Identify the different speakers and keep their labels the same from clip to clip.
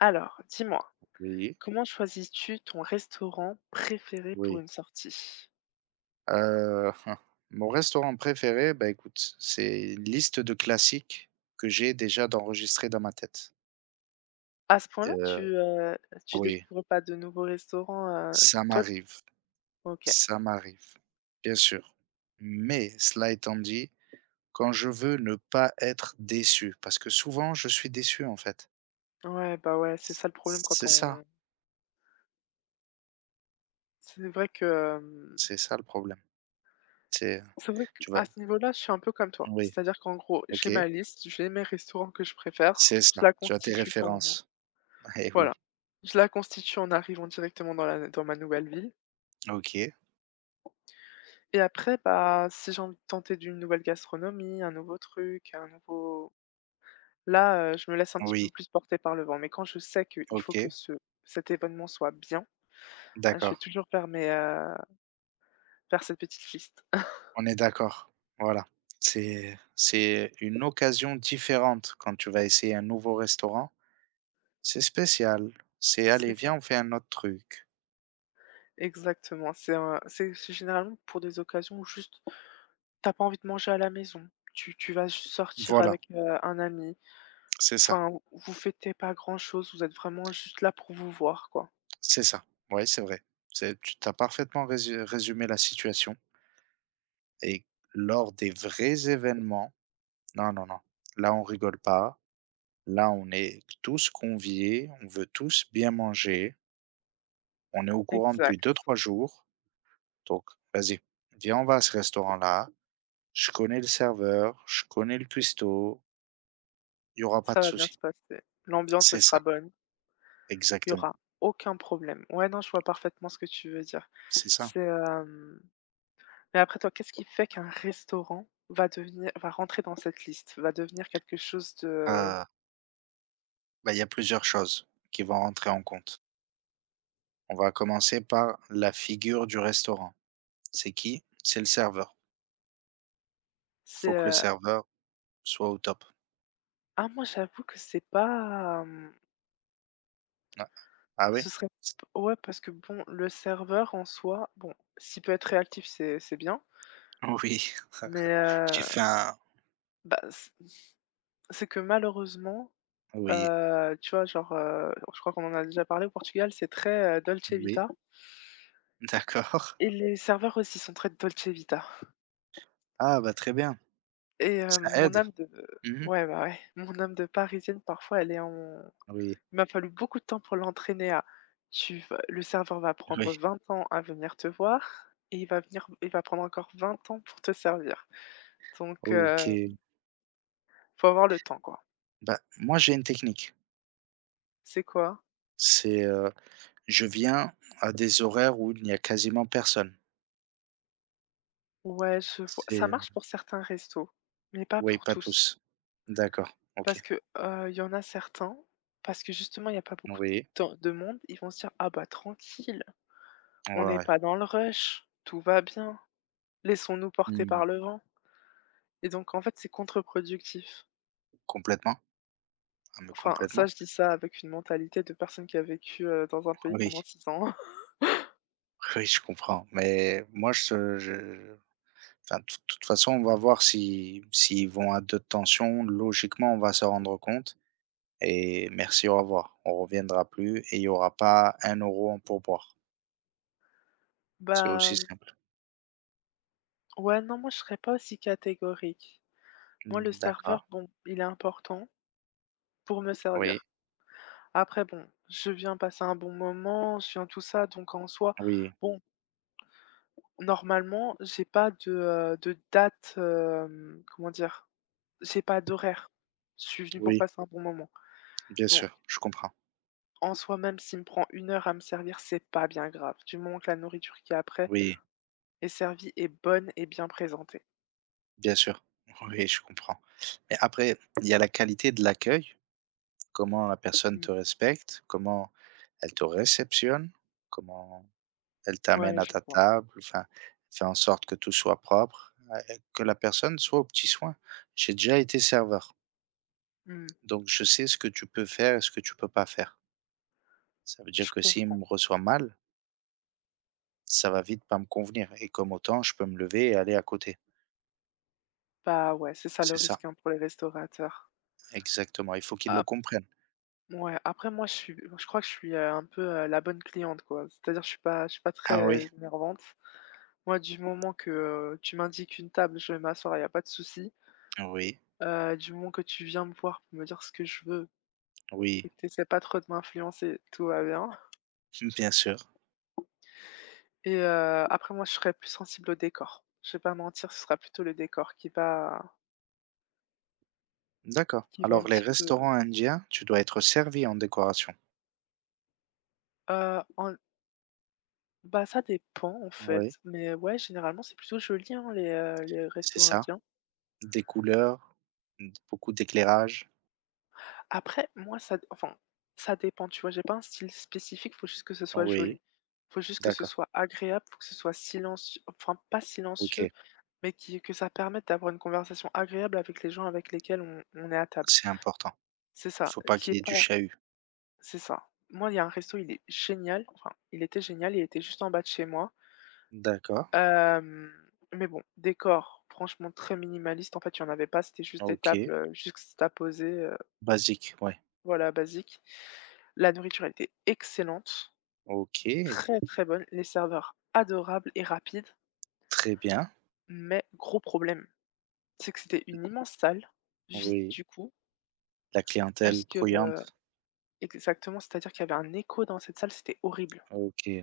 Speaker 1: Alors, dis-moi,
Speaker 2: Oui,
Speaker 1: comment choisis-tu ton restaurant préféré pour
Speaker 2: oui.
Speaker 1: une sortie?
Speaker 2: Heu, mon restaurant préféré, bah, écoute, c'est une liste de classiques que j'ai déjà d'enregistrés dans ma tête.
Speaker 1: À ce point-là, tu,
Speaker 2: Heu,
Speaker 1: heu, tu
Speaker 2: oui,
Speaker 1: découvres pas de nouveaux restaurants,
Speaker 2: ça
Speaker 1: toi.
Speaker 2: m'arrive,
Speaker 1: OK.
Speaker 2: ça m'arrive, bien sûr. Mais cela étant dit, quand je veux ne pas être déçu, parce que souvent je suis déçu, en fait.
Speaker 1: Ouais, bah, ouais, c'est ça le problème quand
Speaker 2: C'est ça,
Speaker 1: on. c'est vrai que, hem,
Speaker 2: c'est ça le problème. C'est,
Speaker 1: c'est vrai
Speaker 2: tu
Speaker 1: qu'à
Speaker 2: vas
Speaker 1: ce niveau-là, je suis un peu comme toi.
Speaker 2: Oui,
Speaker 1: C'est-à-dire qu'en gros, j'ai
Speaker 2: OK,
Speaker 1: ma liste, j'ai mes restaurants que je préfère,
Speaker 2: c'est
Speaker 1: je
Speaker 2: ça,
Speaker 1: la
Speaker 2: tu as tes
Speaker 1: constitue quand.
Speaker 2: références. Eh
Speaker 1: Voilà.
Speaker 2: oui.
Speaker 1: Je la constitue en arrivant directement dans la dans ma nouvelle ville
Speaker 2: OK,
Speaker 1: et après, bah, si j'ai envie de tenter d'une nouvelle gastronomie, un nouveau truc, un nouveau là, je me laisse un petit
Speaker 2: oui,
Speaker 1: peu plus porter par le vent, mais quand je sais qu'il faut que
Speaker 2: OK,
Speaker 1: ce cet événement soit bien, ah, je vais
Speaker 2: d'accord.
Speaker 1: toujours faire cette petite liste.
Speaker 2: On est d'accord, voilà. C'est une occasion différente quand tu vas essayer un nouveau restaurant. C'est spécial, c'est: «Allez,
Speaker 1: C'est
Speaker 2: viens,
Speaker 1: ça.
Speaker 2: on fait un autre truc».
Speaker 1: Exactement, c'est un c'est généralement pour des occasions où juste t'as pas envie de manger à la maison, tu vas juste sortir
Speaker 2: Voilà,
Speaker 1: avec, un ami,
Speaker 2: c'est ça,
Speaker 1: enfin, vous fêtez pas grand-chose, vous êtes vraiment juste là pour vous voir, quoi.
Speaker 2: c'est ça. Oui, c'est vrai. C'est Tu as parfaitement résumé la situation et lors des vrais événements, non, non, non, là, on rigole pas. Là, on est tous conviés, on veut tous bien manger. On est au courant depuis
Speaker 1: Exact,
Speaker 2: deux trois jours, donc vas-y, viens, on va à ce restaurant-là. Je connais le serveur, je connais le cuistot, il y aura pas
Speaker 1: ça
Speaker 2: de
Speaker 1: va bien
Speaker 2: souci.
Speaker 1: se passer. L'ambiance, elle
Speaker 2: C'est
Speaker 1: sera
Speaker 2: ça,
Speaker 1: bonne, il y
Speaker 2: exactement,
Speaker 1: aura aucun problème. Ouais, non, je vois parfaitement ce que tu veux dire.
Speaker 2: c'est ça.
Speaker 1: C'est, hem Mais après toi, qu'est-ce qui fait qu'un restaurant va rentrer dans cette liste, va devenir quelque chose de.
Speaker 2: Heu, Bah, il y a plusieurs choses qui vont rentrer en compte. On va commencer par la figure du restaurant. C'est qui? C'est le serveur. Il
Speaker 1: c'est,
Speaker 2: faut que le
Speaker 1: heu
Speaker 2: serveur soit au top.
Speaker 1: ah moi j'avoue que c'est pas,
Speaker 2: Ah ah ouais?
Speaker 1: ce serait. Ouais, parce que bon, le serveur en soi, bon, s'il peut être réactif, c'est bien,
Speaker 2: Oui,
Speaker 1: mais,
Speaker 2: j'ai fait un
Speaker 1: bah, c'est que malheureusement,
Speaker 2: oui,
Speaker 1: tu vois genre, je crois qu'on en a déjà parlé au Portugal, c'est très, dolce
Speaker 2: oui,
Speaker 1: vita
Speaker 2: d'accord.
Speaker 1: et les serveurs aussi sont très dolce vita.
Speaker 2: Ah bah, très bien,
Speaker 1: Et
Speaker 2: ça
Speaker 1: mon
Speaker 2: aide.
Speaker 1: âme de
Speaker 2: Mmh.
Speaker 1: Ouais, bah, ouais, mon âme de Parisienne, parfois, elle est en.
Speaker 2: Oui,
Speaker 1: Il m'a fallu beaucoup de temps pour l'entraîner à. Tu vas, le serveur va prendre
Speaker 2: oui,
Speaker 1: 20 ans à venir te voir et il va prendre encore 20 ans pour te servir. Donc,
Speaker 2: OK.
Speaker 1: faut avoir le temps, quoi.
Speaker 2: Bah, moi j'ai une technique,
Speaker 1: C'est quoi?
Speaker 2: c'est, heu je viens à des horaires où il n'y a quasiment personne.
Speaker 1: Ouais, je vois,
Speaker 2: C'est,
Speaker 1: ça
Speaker 2: heu
Speaker 1: marche pour certains restos, mais pas
Speaker 2: oui,
Speaker 1: pour
Speaker 2: pas
Speaker 1: tous.
Speaker 2: tous. D'accord, OK.
Speaker 1: Parce que, il y en a certains, parce que justement, il y a pas beaucoup
Speaker 2: Oui,
Speaker 1: de monde, ils vont se dire: «Ah bah, tranquille,
Speaker 2: ouais,
Speaker 1: on n'est
Speaker 2: ouais.
Speaker 1: pas dans le rush, tout va bien». Laissons-nous porter
Speaker 2: Mmh.
Speaker 1: par le vent et donc en fait, c'est contre-productif.
Speaker 2: Complètement, ah mais
Speaker 1: Enfin, ça,
Speaker 2: complètement.
Speaker 1: je dis ça avec une mentalité de personne qui a vécu, dans un pays
Speaker 2: Oui,
Speaker 1: pendant six ans.
Speaker 2: oui, je comprends, mais moi je enfin, de toute façon, on va voir si s'ils vont à 2 tensions, logiquement, on va se rendre compte et merci, au revoir. On reviendra plus et il n'y aura pas un euro en pourboire. C'est aussi
Speaker 1: Bah,
Speaker 2: simple.
Speaker 1: ouais, non, moi, je serais pas aussi catégorique. Moi, le
Speaker 2: Mmh, d'accord.
Speaker 1: serveur, bon, il est important pour me
Speaker 2: Oui,
Speaker 1: servir. Après, bon, je viens passer un bon moment, je viens tout ça, donc en soi,
Speaker 2: oui,
Speaker 1: bon, normalement, j'ai pas de, de date, comment dire? J'ai pas d'horaire. Je suis venue pour
Speaker 2: oui,
Speaker 1: passer un bon moment.
Speaker 2: bien
Speaker 1: Donc,
Speaker 2: sûr, je comprends.
Speaker 1: en soi même, s'il me prend une heure à me servir, c'est pas bien grave, du moment que la nourriture qui est après
Speaker 2: Oui.
Speaker 1: est servie est bonne et bien présentée.
Speaker 2: Bien sûr, oui, je comprends. Mais après, il y a la qualité de l'accueil, comment la personne
Speaker 1: Mmh.
Speaker 2: te respecte, comment elle te réceptionne, comment elle t'amène
Speaker 1: Ouais,
Speaker 2: à
Speaker 1: je
Speaker 2: ta
Speaker 1: vois.
Speaker 2: table, enfin, fait en sorte que tout soit propre, que la personne soit au petit soin. J'ai déjà été serveur,
Speaker 1: Mmh.
Speaker 2: donc je sais ce que tu peux faire et ce que tu peux pas faire. Ça veut dire
Speaker 1: Je
Speaker 2: que s'il
Speaker 1: comprends.
Speaker 2: me reçoit mal, ça va vite pas me convenir. Et comme autant, je peux me lever et aller à côté.
Speaker 1: Bah, ouais, c'est ça le
Speaker 2: C'est ça,
Speaker 1: risque, hein, pour les restaurateurs.
Speaker 2: exactement. Il faut qu'il le
Speaker 1: Ap
Speaker 2: comprenne.
Speaker 1: Ouais, après moi je crois que je suis, un peu, la bonne cliente, quoi. C'est-à-dire je suis pas
Speaker 2: Ah oui,
Speaker 1: très énervante. Moi, du moment que, tu m'indiques une table, je vais m'asseoir, il y a pas de souci.
Speaker 2: oui,
Speaker 1: Du moment que tu viens me voir pour me dire ce que je veux
Speaker 2: oui.
Speaker 1: et que tu essaies pas trop de m'influencer, tout va bien.
Speaker 2: Bien sûr.
Speaker 1: Et après moi je serais plus sensible au décor. Je vais pas mentir, ce sera plutôt le décor qui va.
Speaker 2: D'accord.
Speaker 1: Qui va un
Speaker 2: Alors les
Speaker 1: petit peu,
Speaker 2: restaurants indiens, tu dois être servi en décoration.
Speaker 1: en bah, ça dépend en fait,
Speaker 2: Oui,
Speaker 1: mais ouais, généralement c'est plutôt joli, hein, les
Speaker 2: c'est
Speaker 1: restos
Speaker 2: ça.
Speaker 1: indiens.
Speaker 2: Des couleurs, beaucoup d'éclairage.
Speaker 1: Après moi ça enfin, ça dépend, tu vois? J'ai pas un style spécifique, faut juste que ce soit
Speaker 2: Oui,
Speaker 1: joli. Faut juste que ce
Speaker 2: d'accord.
Speaker 1: soit agréable, faut que ce soit silencieux enfin pas silencieux,
Speaker 2: Ok,
Speaker 1: mais qui que ça permette d'avoir une conversation agréable avec les gens avec lesquels on est à table.
Speaker 2: c'est important.
Speaker 1: C'est
Speaker 2: Il
Speaker 1: ça,
Speaker 2: faut pas
Speaker 1: qui est
Speaker 2: qu'il y ait du
Speaker 1: pas.
Speaker 2: chahut.
Speaker 1: C'est ça. Moi, il y a un resto, il est génial. Enfin, il était génial, il était juste en bas de chez moi.
Speaker 2: D'accord.
Speaker 1: Hem, mais bon, décor, franchement très minimaliste. En fait, il y en avait pas, c'était juste des tables,
Speaker 2: Ok.
Speaker 1: heu, juxtaposées,
Speaker 2: Basique, ouais.
Speaker 1: voilà, basiques. La nourriture, elle était excellente,
Speaker 2: Ok.
Speaker 1: très, très bonne. Les serveurs adorables et rapides,
Speaker 2: Très bien.
Speaker 1: mais gros problème, c'est que c'était une immense salle, vide
Speaker 2: Oui.
Speaker 1: du coup,
Speaker 2: La clientèle
Speaker 1: puisque, heu
Speaker 2: bruyante.
Speaker 1: exactement, c'est-à-dire qu'il y avait un écho dans cette salle, c'était horrible.
Speaker 2: Ok.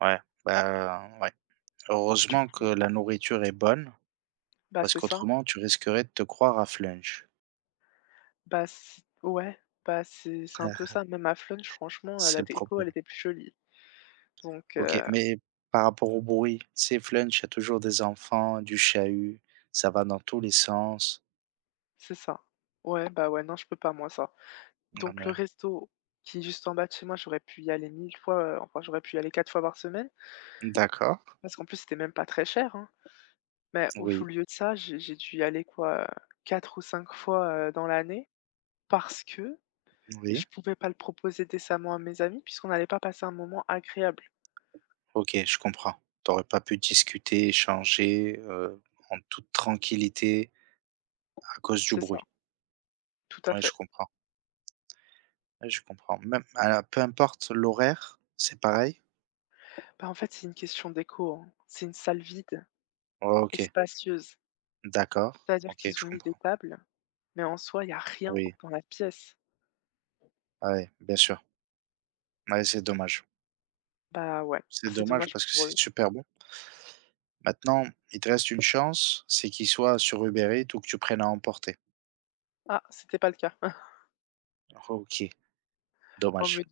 Speaker 2: Ouais. Bah, ouais.
Speaker 1: Du
Speaker 2: Heureusement que
Speaker 1: coup,
Speaker 2: la nourriture est bonne,
Speaker 1: bah,
Speaker 2: parce
Speaker 1: c'est ça.
Speaker 2: qu'autrement, tu risquerais de te croire à Flunch.
Speaker 1: Bah, c ouais, bah, c'est un peu ça. Même à Flunch, franchement,
Speaker 2: C'est
Speaker 1: la
Speaker 2: le
Speaker 1: déco,
Speaker 2: problème.
Speaker 1: elle était plus jolie. Donc
Speaker 2: OK,
Speaker 1: heu,
Speaker 2: mais par rapport au bruit, c'est Flunch, il y a toujours des enfants, du chahut, ça va dans tous les sens.
Speaker 1: c'est ça. Ouais, bah, ouais, non, je peux pas moi ça.
Speaker 2: Non,
Speaker 1: Donc le
Speaker 2: mais
Speaker 1: resto qui est juste en bas de chez moi, j'aurais pu y aller 1000 fois, enfin, j'aurais pu y aller 4 fois par semaine
Speaker 2: d'accord,
Speaker 1: parce qu'en plus, c'était même pas très cher, hein. Mais au
Speaker 2: oui,
Speaker 1: lieu de ça, j'ai dû y aller quoi, quatre ou 5 fois, dans l'année parce que
Speaker 2: oui,
Speaker 1: je pouvais pas le proposer décemment à mes amis puisqu'on n'allait pas passer un moment agréable.
Speaker 2: OK, je comprends. T'aurais pas pu discuter, échanger, en toute tranquillité à cause du
Speaker 1: C'est ça,
Speaker 2: bruit.
Speaker 1: tout à
Speaker 2: Oui, je
Speaker 1: fait.
Speaker 2: comprends, ouais, je comprends. Même alors peu importe l'horaire, c'est pareil?
Speaker 1: Bah, en fait, c'est une question d'éco, hein. C'est une salle vide.
Speaker 2: Oh,
Speaker 1: Et
Speaker 2: OK,
Speaker 1: spacieuse.
Speaker 2: d'accord,
Speaker 1: C'est-à-dire
Speaker 2: OK, je
Speaker 1: qu'ils ont mis des
Speaker 2: comprends.
Speaker 1: tables, mais en soi, il y a rien
Speaker 2: Oui,
Speaker 1: dans la pièce.
Speaker 2: ouais, bien sûr. Ouais, c'est dommage.
Speaker 1: Bah, ouais,
Speaker 2: C'est
Speaker 1: c'est
Speaker 2: dommage
Speaker 1: dommage
Speaker 2: parce que
Speaker 1: pour
Speaker 2: c'est
Speaker 1: eux.
Speaker 2: super beau. Maintenant, il te reste une chance, c'est qu'il soit sur Uber Eats ou que tu prennes à emporter.
Speaker 1: Ah, c'était pas le cas.
Speaker 2: OK,
Speaker 1: En
Speaker 2: dommage.
Speaker 1: Mais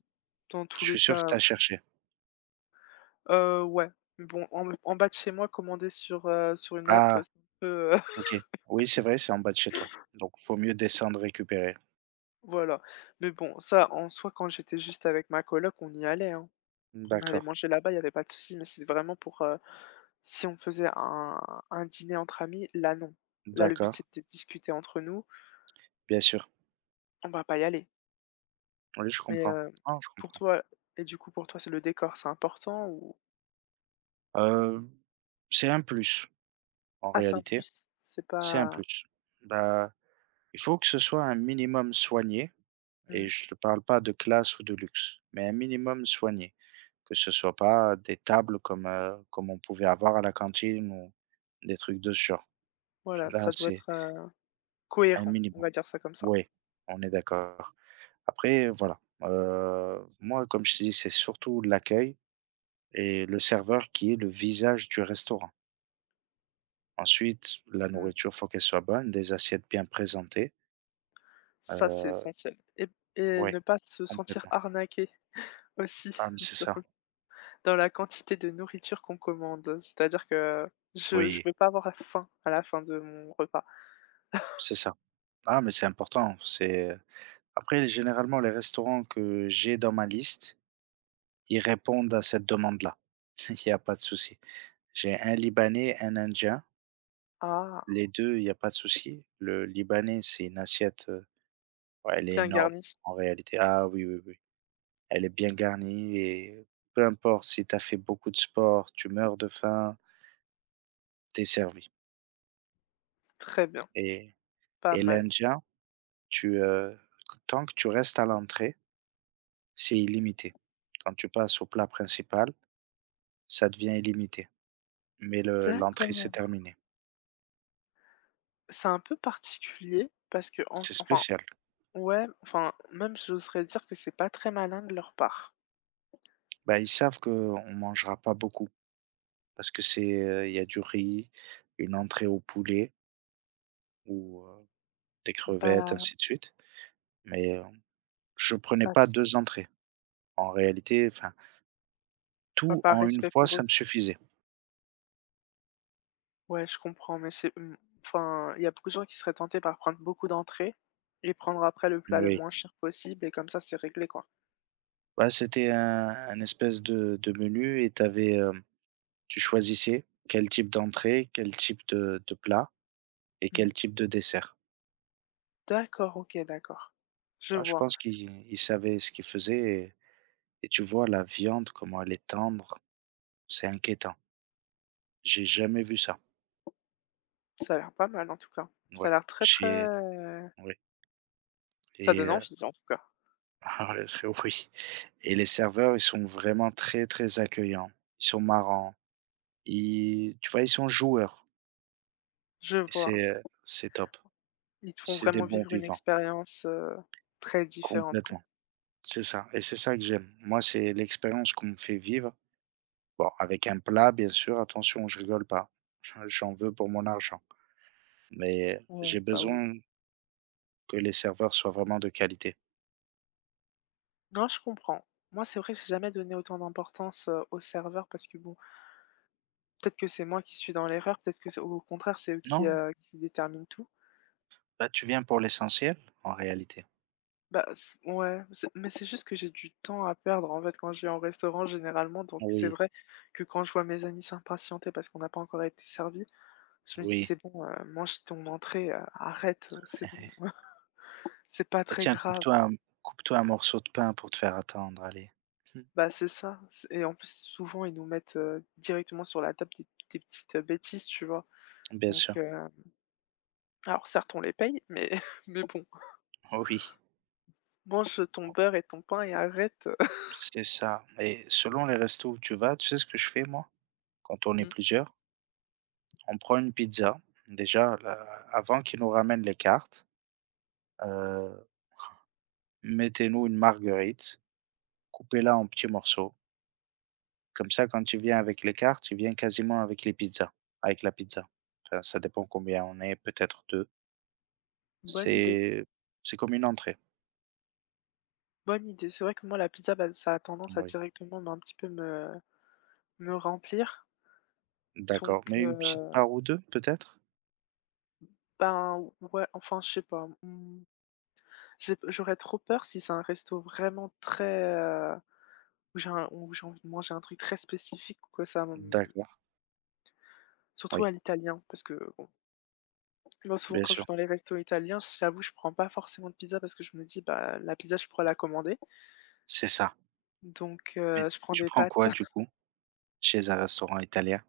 Speaker 1: dans
Speaker 2: Je
Speaker 1: tous les
Speaker 2: suis sûr que
Speaker 1: cas,
Speaker 2: tu as cherché.
Speaker 1: ouais, mais bon, en bas de chez moi, commander sur, sur une app, c'est
Speaker 2: Ah,
Speaker 1: un peu,
Speaker 2: OK. Oui, c'est vrai, c'est en bas de chez toi. Donc, faut mieux descendre récupérer.
Speaker 1: voilà. Mais bon, ça, en soi, quand j'étais juste avec ma coloc, on y allait, hein. On allait
Speaker 2: D'accord,
Speaker 1: manger là-bas, il y avait pas de souci, mais c'est vraiment pour, si on faisait un dîner entre amis, là, non. Là, le but,
Speaker 2: d'accord,
Speaker 1: c'était de discuter entre nous,
Speaker 2: bien sûr.
Speaker 1: on va pas y aller.
Speaker 2: Oui, je
Speaker 1: Mais,
Speaker 2: comprends. Ah, je
Speaker 1: pour
Speaker 2: comprends.
Speaker 1: toi et du coup pour toi c'est le décor, c'est important ou.
Speaker 2: Heu, c'est un plus en
Speaker 1: Ah, c'est un
Speaker 2: réalité,
Speaker 1: plus, c'est
Speaker 2: c'est un
Speaker 1: pas.
Speaker 2: plus. Bah, il faut que ce soit un minimum soigné. Et
Speaker 1: Mmh,
Speaker 2: je ne parle pas de classe ou de luxe, mais un minimum soigné. Que ce soit pas des tables comme, comme on pouvait avoir à la cantine ou des trucs de ce genre.
Speaker 1: voilà,
Speaker 2: Là,
Speaker 1: ça doit
Speaker 2: c'est
Speaker 1: être,
Speaker 2: un
Speaker 1: cohérent, on
Speaker 2: minimum.
Speaker 1: va dire ça comme ça.
Speaker 2: Oui, on est d'accord. Après, voilà, moi, comme je t'ai dit, c'est surtout l'accueil et le serveur qui est le visage du restaurant. Ensuite, la
Speaker 1: Mmh.
Speaker 2: nourriture, faut qu'elle soit bonne, des assiettes bien présentées,
Speaker 1: Ça c'est
Speaker 2: heu,
Speaker 1: essentiel, et
Speaker 2: ouais,
Speaker 1: ne pas se sentir
Speaker 2: complètement.
Speaker 1: arnaqué aussi,
Speaker 2: Ah, mais c'est
Speaker 1: dans
Speaker 2: ça,
Speaker 1: la quantité de nourriture qu'on commande. C'est-à-dire que je
Speaker 2: oui,
Speaker 1: veux pas avoir faim à la fin de mon repas.
Speaker 2: c'est ça. Ah, mais c'est important. C'est Après, généralement, les restaurants que j'ai dans ma liste, ils répondent à cette demande-là. Il n'y a pas de souci. J'ai un libanais, un indien.
Speaker 1: Ah,
Speaker 2: Les 2, il n'y a pas de souci. Le libanais, c'est une assiette, ouais, elle est
Speaker 1: bien
Speaker 2: énorme
Speaker 1: garni,
Speaker 2: en réalité. Ah oui, oui, oui, elle est bien garnie et peu importe si tu as fait beaucoup de sport, tu meurs de faim. T'es servi
Speaker 1: très bien,
Speaker 2: et
Speaker 1: pas
Speaker 2: et
Speaker 1: mal.
Speaker 2: l'indien, tu, heu, tant que tu restes à l'entrée, c'est illimité. Quand tu passes au plat principal, ça devient illimité. Mais le l'entrée, c'est
Speaker 1: D'accord.
Speaker 2: terminé.
Speaker 1: C'est un peu particulier parce que en
Speaker 2: C'est
Speaker 1: enfin.
Speaker 2: spécial.
Speaker 1: Ouais, enfin, même j'oserais dire que c'est pas très malin de leur part.
Speaker 2: Bah, ils savent qu'on ne mangera pas beaucoup parce que il y a du riz, une entrée au poulet ou, des crevettes,
Speaker 1: Bah,
Speaker 2: ainsi de suite. Mais, je prenais
Speaker 1: bah,
Speaker 2: pas
Speaker 1: c-
Speaker 2: 2 entrées. En réalité, enfin,
Speaker 1: bah,
Speaker 2: tout
Speaker 1: par
Speaker 2: en une
Speaker 1: respect
Speaker 2: fois,
Speaker 1: pour eux.
Speaker 2: ça me suffisait.
Speaker 1: Ouais, je comprends, mais c'est, enfin, il y a beaucoup de gens qui seraient tentés par prendre beaucoup d'entrées et prendre après le plat le
Speaker 2: Oui.
Speaker 1: moins cher possible et comme ça c'est réglé quoi.
Speaker 2: Bah, c'était un espèce de menu et tu avais, tu choisissais quel type d'entrée, quel type de plat et
Speaker 1: Hmm.
Speaker 2: quel type de dessert.
Speaker 1: D'accord, ok, d'accord. Je
Speaker 2: Ah, je
Speaker 1: vois.
Speaker 2: pense qu'ils savaient ce qu'ils faisaient. Et tu vois la viande, comment elle est tendre, c'est inquiétant. J'ai jamais vu ça.
Speaker 1: Ça a l'air pas mal en tout cas. Ça
Speaker 2: Ouais,
Speaker 1: a l'air très
Speaker 2: chez
Speaker 1: très.
Speaker 2: oui
Speaker 1: Ça
Speaker 2: et
Speaker 1: donne envie en tout cas.
Speaker 2: oui et les serveurs, ils sont vraiment très, très accueillants. Ils sont marrants, ils tu vois, ils sont joueurs
Speaker 1: Je
Speaker 2: et
Speaker 1: vois.
Speaker 2: c'est top.
Speaker 1: Ils te font
Speaker 2: C'est des
Speaker 1: vraiment
Speaker 2: bons
Speaker 1: vivre une
Speaker 2: vivants,
Speaker 1: expérience, très différente quoi.
Speaker 2: complètement. C'est ça et c'est ça que j'aime. Moi, c'est l'expérience qu'on me fait vivre. Bon, avec un plat, bien sûr, attention, je rigole pas. J'en veux pour mon argent, mais
Speaker 1: Ouais,
Speaker 2: j'ai
Speaker 1: bah oui.
Speaker 2: besoin que les serveurs soient vraiment de qualité.
Speaker 1: Non, je comprends. Moi, c'est vrai que j'ai jamais donné autant d'importance, aux serveurs parce que bon, peut-être que c'est moi qui suis dans l'erreur, peut-être que c'est au contraire, c'est eux qui,
Speaker 2: Non,
Speaker 1: heu, qui déterminent tout.
Speaker 2: bah, tu viens pour l'essentiel, en réalité.
Speaker 1: Bah, c ouais, c'est mais c'est juste que j'ai du temps à perdre, en fait, quand je vais en restaurant généralement, donc c'est
Speaker 2: Oui,
Speaker 1: vrai que quand je vois mes amis s'impatienter parce qu'on n'a pas encore été servis, je me dis:
Speaker 2: oui.
Speaker 1: «C'est bon, mange ton entrée, arrête, c'est bon, c'est pas
Speaker 2: Bah,
Speaker 1: très
Speaker 2: tiens,
Speaker 1: grave».
Speaker 2: coupe-toi un morceau de pain pour te faire attendre, allez. Hmm.
Speaker 1: Bah, c'est ça, c'est et en plus, souvent, ils nous mettent, directement sur la table des petites, bêtises, tu vois?
Speaker 2: Bien sûr,
Speaker 1: Donc heu Alors certes, on les paye, mais mais bon,
Speaker 2: oui,
Speaker 1: mange ton beurre et ton pain et arrête,
Speaker 2: c'est ça et selon les restos où tu vas, tu sais ce que je fais moi? Quand on est
Speaker 1: mmh,
Speaker 2: plusieurs, on prend une pizza. Déjà, là, avant qu'ils nous ramènent les cartes, heu, mettez-nous une marguerite, coupez-la en petits morceaux. Comme ça, quand tu viens avec les cartes, tu viens quasiment avec la pizza. Enfin, ça dépend combien on est, peut-être 2.
Speaker 1: bonne idée,
Speaker 2: C'est c'est comme une entrée,
Speaker 1: bonne idée. C'est vrai que moi, la pizza, bah, ça a tendance à
Speaker 2: oui,
Speaker 1: directement, bah, un petit peu me remplir donc,
Speaker 2: d'accord, mais une petite part ou 2 peut-être?
Speaker 1: ben, ouais, enfin, je sais pas, mmh, j'aurais trop peur si c'est un resto vraiment très, où j'ai envie de manger un truc très spécifique quoi, ça me.
Speaker 2: D'accord,
Speaker 1: Surtout
Speaker 2: oui,
Speaker 1: à l'italien parce que bon, moi, souvent,
Speaker 2: bien
Speaker 1: quand je vais
Speaker 2: sûr,
Speaker 1: dans les restos italiens, j'avoue, je prends pas forcément de pizza parce que je me dis: «Bah, la pizza, je pourrais la commander».
Speaker 2: c'est ça,
Speaker 1: Donc,
Speaker 2: mais
Speaker 1: je prends
Speaker 2: tu
Speaker 1: des
Speaker 2: prends
Speaker 1: pâtes,
Speaker 2: quoi du coup? Chez un restaurant italien?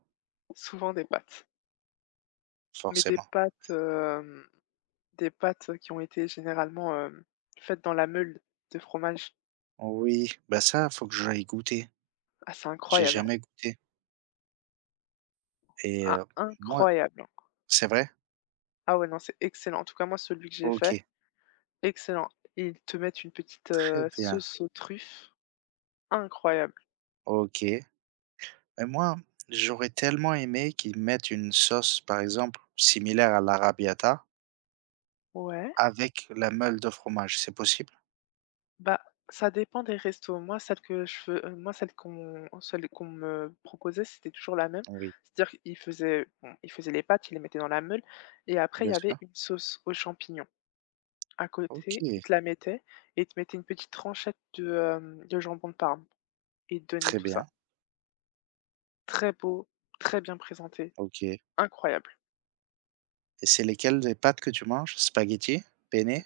Speaker 1: souvent des pâtes, mais des
Speaker 2: Forcément.
Speaker 1: pâtes, qui ont été généralement, faites dans la meule de fromage.
Speaker 2: Oui, bah, ça, faut que j'aille goûter.
Speaker 1: Ah, c'est
Speaker 2: J'ai
Speaker 1: incroyable, hein!
Speaker 2: jamais goûté et
Speaker 1: Ah,
Speaker 2: moi
Speaker 1: incroyable, hein!
Speaker 2: c'est vrai?
Speaker 1: Ah ouais, non, c'est excellent. En tout cas, moi, celui que j'ai fait,
Speaker 2: OK,
Speaker 1: excellent. Et ils te mettent une petite,
Speaker 2: très bien,
Speaker 1: sauce aux truffes, incroyable.
Speaker 2: OK, mais moi, j'aurais tellement aimé qu'ils mettent une sauce, par exemple, similaire à l'arrabbiata
Speaker 1: Ouais.
Speaker 2: avec la meule de fromage, c'est possible?
Speaker 1: Bah, ça dépend des restos. Moi, celle que je fais, moi, celle qu'on me proposait, c'était toujours la même.
Speaker 2: Oui,
Speaker 1: C'est-à-dire qu'ils faisaient bon, ils faisaient les pâtes, ils les mettaient dans la meule et après il y
Speaker 2: bien
Speaker 1: avait
Speaker 2: sûr.
Speaker 1: une sauce aux champignons. À
Speaker 2: OK,
Speaker 1: côté, ils te la mettaient et ils te mettaient une petite tranchette de, de jambon de Parme et ils te donnaient
Speaker 2: très
Speaker 1: tout ça.
Speaker 2: bien.
Speaker 1: Très beau, très bien présenté,
Speaker 2: OK et
Speaker 1: incroyable.
Speaker 2: c'est lesquelles des pâtes que tu manges? Spaghettis? Penne?
Speaker 1: Mmh.